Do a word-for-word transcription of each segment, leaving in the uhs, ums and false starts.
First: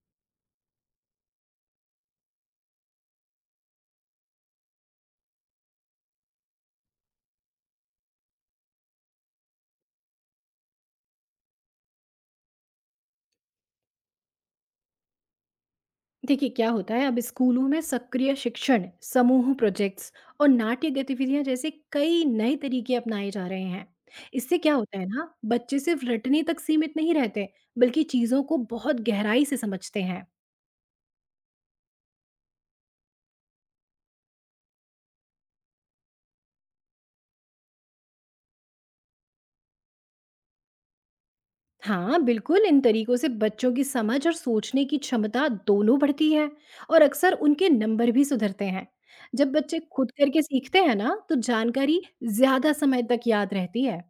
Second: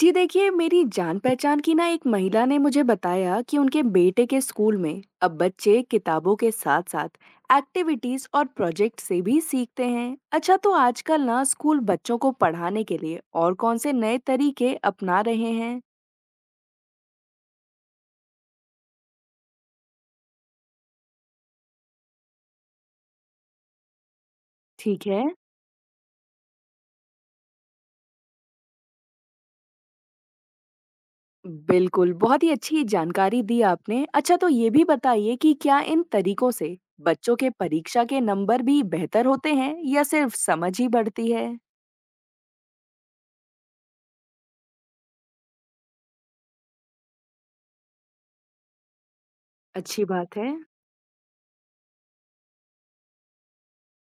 जी देखिए, मेरी जान-पहचान की ना एक महिला ने मुझे बताया कि उनके बेटे के स्कूल में अब बच्चे किताबों के साथ-साथ एक्टिविटीज और प्रोजेक्ट से भी सीखते हैं। अच्छा, तो आजकल ना स्कूल बच्चों को पढ़ाने के लिए और कौन से नए तरीके अपना रहे हैं? देखिए क्या होता है अब स्कूलों में सक्रिय शिक्षण समूह प्रोजेक्ट्स और नाट्य गतिविधियां जैसे कई नए तरीके अपनाए जा रहे हैं। इससे क्या होता है ठीक है। ना, बच्चे सिर्फ रटने तक सीमित नहीं रहते बल्कि चीजों को बहुत गहराई से समझते हैं। बिल्कुल, बहुत ही अच्छी जानकारी दी आपने। अच्छा, तो ये भी बताइए कि क्या इन तरीकों से बच्चों के परीक्षा के नंबर भी बेहतर होते हैं या सिर्फ समझ ही बढ़ती है? हाँ बिल्कुल, इन तरीकों से बच्चों की समझ और सोचने की क्षमता दोनों बढ़ती है और अक्सर उनके नंबर भी सुधरते हैं। जब बच्चे अच्छी खुद बात करके है। सीखते हैं ना, तो जानकारी ज्यादा समय तक याद रहती है।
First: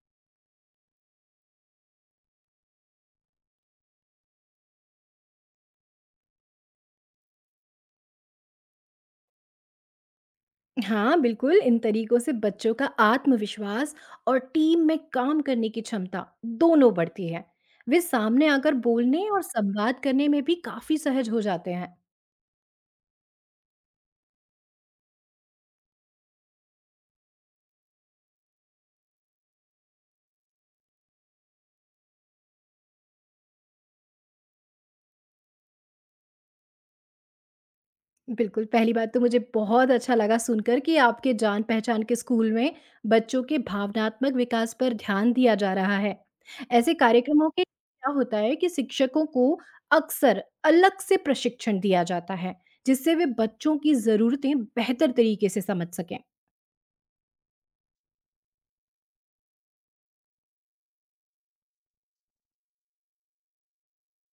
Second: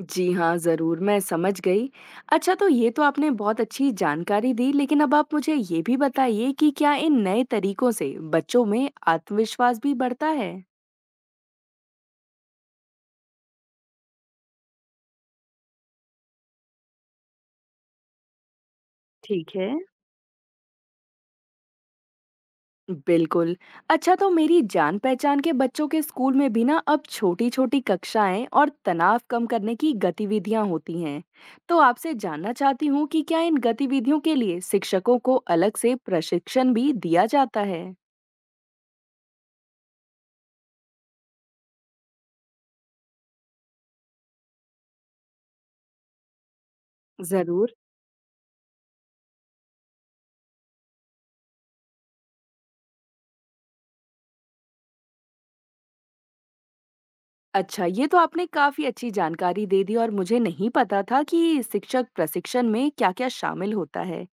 जी हाँ, ज़रूर, मैं समझ गई। अच्छा तो ये तो आपने बहुत अच्छी जानकारी दी, लेकिन अब आप मुझे ये भी बताइए कि क्या इन नए तरीकों से बच्चों में आत्मविश्वास भी बढ़ता है? हाँ बिल्कुल, इन तरीकों से बच्चों का आत्मविश्वास और टीम में काम करने की क्षमता दोनों बढ़ती है। वे सामने आकर बोलने और ठीक है। संवाद करने में भी काफी सहज हो जाते हैं। बिल्कुल। अच्छा तो मेरी जान-पहचान के बच्चों के स्कूल में भी ना अब छोटी-छोटी कक्षाएं और तनाव कम करने की गतिविधियां होती हैं। तो आपसे जानना चाहती हूँ कि क्या इन गतिविधियों के लिए शिक्षकों को अलग से प्रशिक्षण भी दिया जाता है? बिल्कुल, पहली बात तो मुझे बहुत अच्छा लगा सुनकर कि आपके जान पहचान के स्कूल में बच्चों के भावनात्मक विकास पर ध्यान दिया जा रहा है। ऐसे कार्यक्रमों के जरूर। क्या होता है कि शिक्षकों को अक्सर अलग से प्रशिक्षण दिया जाता है, जिससे वे बच्चों की जरूरतें बेहतर तरीके से समझ सकें। अच्छा, ये तो आपने काफ़ी अच्छी जानकारी दे दी और मुझे नहीं पता था कि शिक्षक प्रशिक्षण में क्या-क्या शामिल होता है।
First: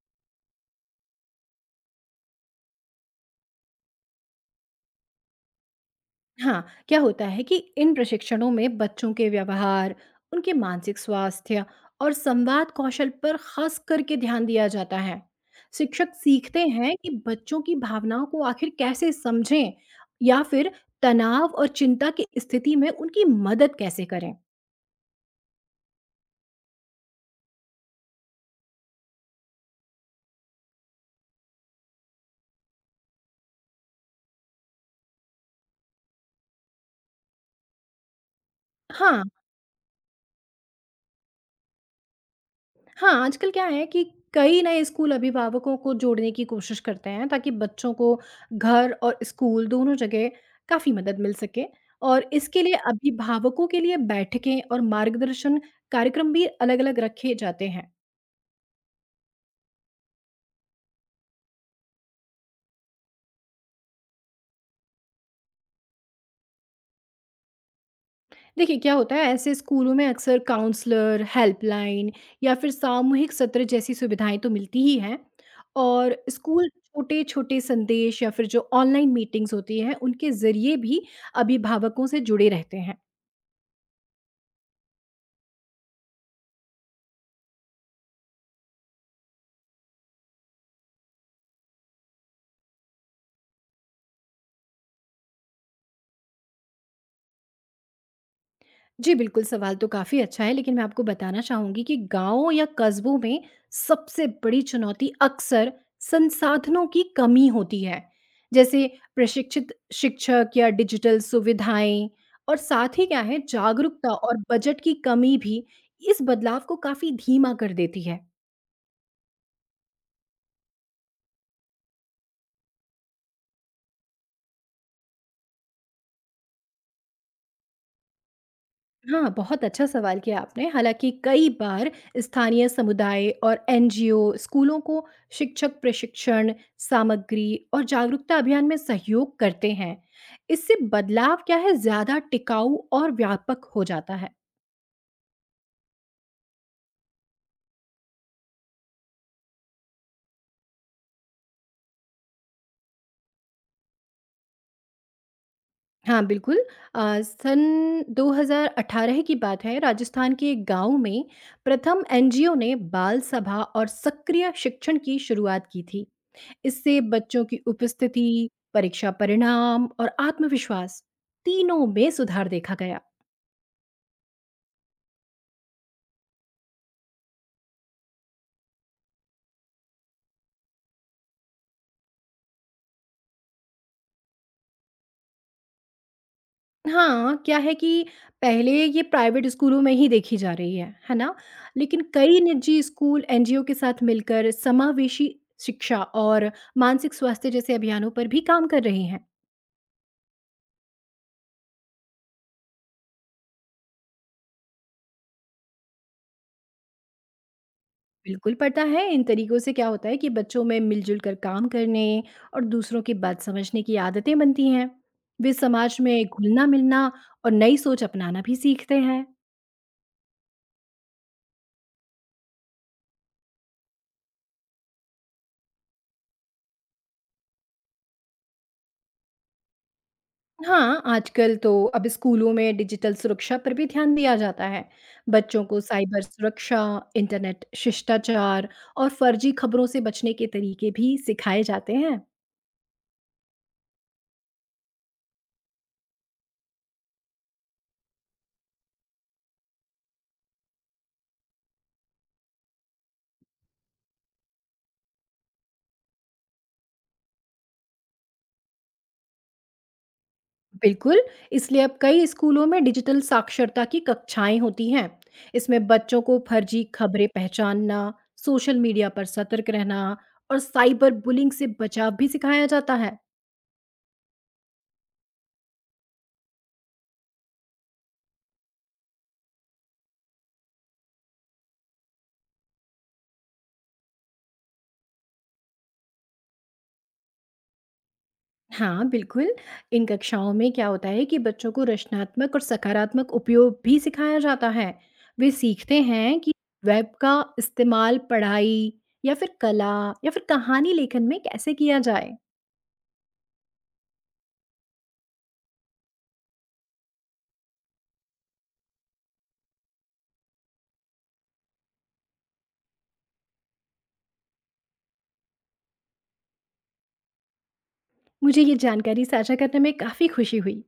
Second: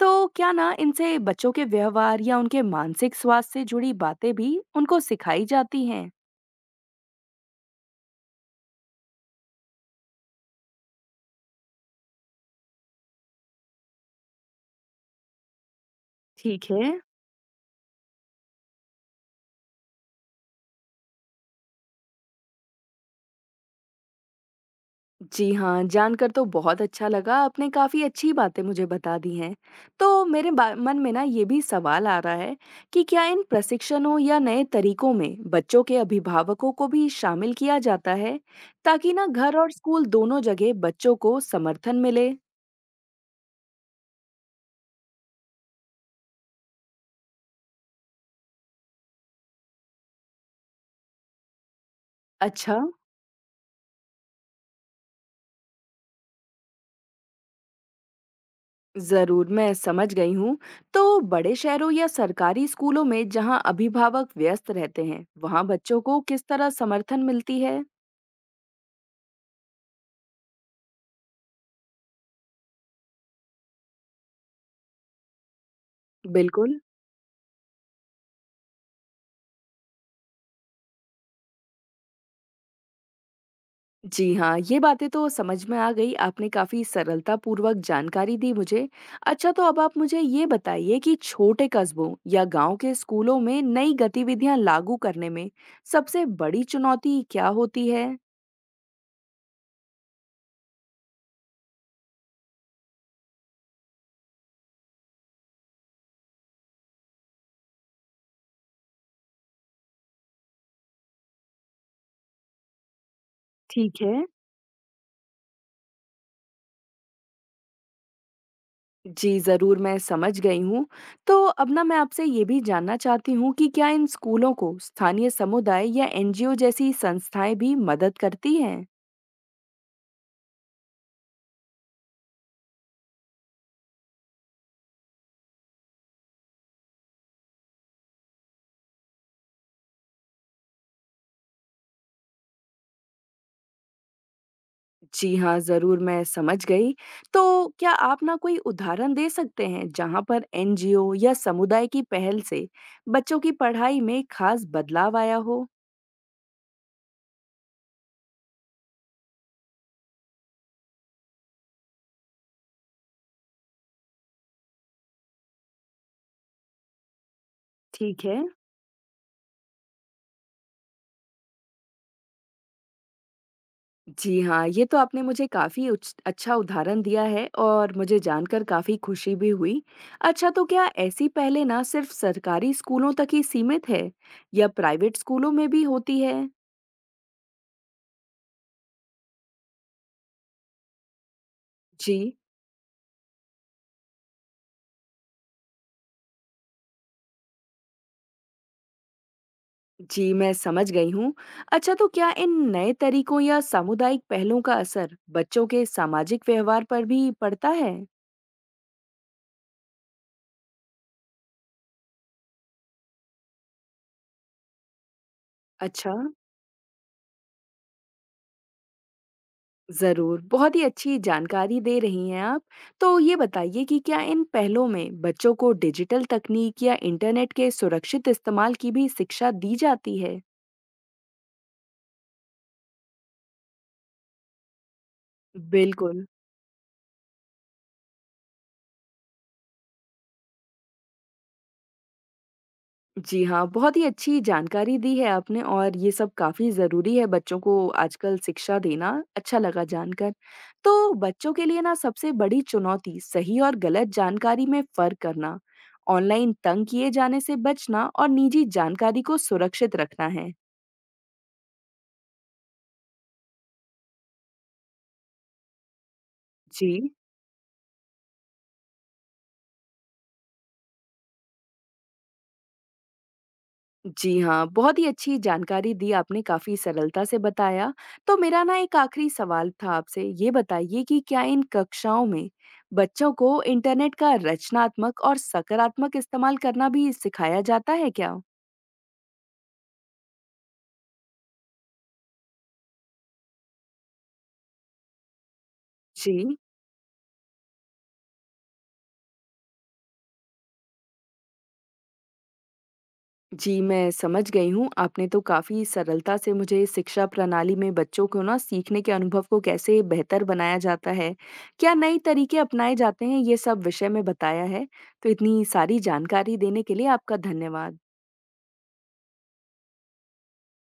तो क्या ना इनसे बच्चों के व्यवहार या उनके मानसिक स्वास्थ्य से जुड़ी बातें भी उनको सिखाई जाती हैं? हाँ, क्या होता है कि इन प्रशिक्षणों में बच्चों के व्यवहार, उनके मानसिक स्वास्थ्य और संवाद कौशल पर खास करके ध्यान दिया जाता है। शिक्षक सीखते ठीक हैं है। कि बच्चों की भावनाओं को आखिर कैसे समझें या फिर तनाव और चिंता की स्थिति में उनकी मदद कैसे करें। जी हाँ, जानकर तो बहुत अच्छा लगा, आपने काफ़ी अच्छी बातें मुझे बता दी हैं। तो मेरे बा मन में ना ये भी सवाल आ रहा है कि क्या इन प्रशिक्षणों या नए तरीकों में बच्चों के अभिभावकों को भी शामिल किया जाता है, ताकि हाँ, ना घर और स्कूल दोनों जगह बच्चों को समर्थन मिले? हाँ, आजकल क्या है कि कई नए स्कूल अभिभावकों को जोड़ने की कोशिश करते हैं ताकि बच्चों को घर और स्कूल दोनों जगह काफ़ी मदद मिल सके, और इसके लिए अच्छा, अभिभावकों के लिए बैठकें और मार्गदर्शन कार्यक्रम भी अलग-अलग रखे जाते हैं। ज़रूर, मैं समझ गई हूँ। तो बड़े शहरों या सरकारी स्कूलों में जहाँ अभिभावक व्यस्त रहते हैं, वहाँ बच्चों को किस तरह समर्थन मिलती है? देखिए क्या होता है, ऐसे स्कूलों में अक्सर काउंसलर, हेल्पलाइन या फिर सामूहिक सत्र जैसी सुविधाएं तो मिलती ही हैं, और स्कूल बिल्कुल। छोटे-छोटे संदेश या फिर जो ऑनलाइन मीटिंग्स होती हैं उनके ज़रिए भी अभिभावकों से जुड़े रहते हैं। जी हाँ, ये बातें तो समझ में आ गई। आपने काफ़ी सरलतापूर्वक जानकारी दी मुझे। अच्छा तो अब आप मुझे ये बताइए कि छोटे कस्बों या गाँव के स्कूलों में नई गतिविधियाँ लागू करने में सबसे बड़ी चुनौती क्या होती है? जी, बिल्कुल, सवाल तो काफ़ी अच्छा है, लेकिन मैं आपको बताना चाहूँगी कि गाँव या कस्बों में सबसे बड़ी चुनौती अक्सर संसाधनों की कमी होती है, जैसे प्रशिक्षित शिक्षक या डिजिटल सुविधाएँ, और साथ ही क्या है, ठीक जागरूकता है। और बजट की कमी भी इस बदलाव को काफ़ी धीमा कर देती है। जी, ज़रूर मैं समझ गई हूँ। तो अब ना मैं आपसे ये भी जानना चाहती हूँ कि क्या इन स्कूलों को स्थानीय समुदाय या एनजीओ जैसी संस्थाएं भी मदद करती हैं? हाँ, बहुत अच्छा सवाल किया आपने। हालाँकि कई बार स्थानीय समुदाय और एनजीओ स्कूलों को शिक्षक प्रशिक्षण, सामग्री और जागरूकता अभियान में सहयोग करते हैं। इससे बदलाव क्या है, ज़्यादा टिकाऊ और व्यापक हो जाता है। जी हाँ, ज़रूर मैं समझ गई। तो क्या आप ना कोई उदाहरण दे सकते हैं जहाँ पर एनजीओ या समुदाय की पहल से बच्चों की पढ़ाई में खास बदलाव आया हो? हाँ, बिल्कुल। अ, सन दो हज़ार अठारह की बात है, राजस्थान के एक गाँव में प्रथम एनजीओ ने बाल सभा और सक्रिय शिक्षण की शुरुआत की थी। इससे बच्चों की ठीक है। उपस्थिति, परीक्षा परिणाम और आत्मविश्वास तीनों में सुधार देखा गया। जी हाँ, ये तो आपने मुझे काफ़ी उच अच्छा उदाहरण दिया है और मुझे जानकर काफ़ी खुशी भी हुई। अच्छा तो क्या ऐसी पहलें ना सिर्फ़ सरकारी स्कूलों तक ही सीमित है या प्राइवेट स्कूलों में भी होती है? हाँ, क्या है कि पहले ये प्राइवेट स्कूलों में ही देखी जा रही है, है ना? लेकिन जी। कई निजी स्कूल एनजीओ के साथ मिलकर समावेशी शिक्षा और मानसिक स्वास्थ्य जैसे अभियानों पर भी काम कर रहे हैं। जी, मैं समझ गई हूँ। अच्छा तो क्या इन नए तरीकों या सामुदायिक पहलों का असर बच्चों के सामाजिक व्यवहार पर भी पड़ता है? बिल्कुल, पता है इन तरीकों से क्या होता है कि बच्चों में मिलजुल कर काम करने और दूसरों की बात समझने की आदतें बनती हैं। वे समाज अच्छा, में घुलना मिलना और नई सोच अपनाना भी सीखते हैं। ज़रूर। बहुत ही अच्छी जानकारी दे रही हैं आप। तो ये बताइए कि क्या इन पहलों में बच्चों को डिजिटल तकनीक या इंटरनेट के सुरक्षित इस्तेमाल की भी शिक्षा दी जाती है? हाँ, आजकल तो अब स्कूलों में डिजिटल सुरक्षा पर भी ध्यान दिया जाता है। बच्चों को साइबर बिल्कुल। सुरक्षा, इंटरनेट शिष्टाचार और फर्जी खबरों से बचने के तरीके भी सिखाए जाते हैं। जी हाँ, बहुत ही अच्छी जानकारी दी है आपने और ये सब काफ़ी ज़रूरी है बच्चों को आजकल शिक्षा देना, अच्छा लगा जानकर। तो बच्चों के लिए ना सबसे बड़ी चुनौती सही और गलत जानकारी में फ़र्क करना, ऑनलाइन तंग किए जाने से बचना और निजी जानकारी को सुरक्षित रखना है। बिल्कुल, इसलिए अब कई स्कूलों में डिजिटल साक्षरता की कक्षाएं होती हैं। इसमें बच्चों को फर्जी जी। खबरें पहचानना, सोशल मीडिया पर सतर्क रहना और साइबर बुलिंग से बचाव भी सिखाया जाता है। जी हाँ, बहुत ही अच्छी जानकारी दी आपने, काफ़ी सरलता से बताया। तो मेरा ना एक आखिरी सवाल था आपसे, ये बताइए कि क्या इन कक्षाओं में बच्चों को इंटरनेट का रचनात्मक और सकारात्मक इस्तेमाल करना भी सिखाया जाता है क्या? हाँ, बिल्कुल। इन कक्षाओं में क्या होता है कि बच्चों को रचनात्मक और सकारात्मक उपयोग भी सिखाया जाता है। वे सीखते हैं कि जी। वेब का इस्तेमाल पढ़ाई या फिर कला या फिर कहानी लेखन में कैसे किया जाए। जी, मैं समझ गई हूँ। आपने तो काफ़ी सरलता से मुझे शिक्षा प्रणाली में बच्चों को ना सीखने के अनुभव को कैसे बेहतर बनाया जाता है, क्या नए तरीके अपनाए जाते हैं, ये सब विषय में बताया है। तो इतनी सारी जानकारी देने के लिए आपका धन्यवाद। मुझे ये जानकारी साझा करने में काफ़ी खुशी हुई।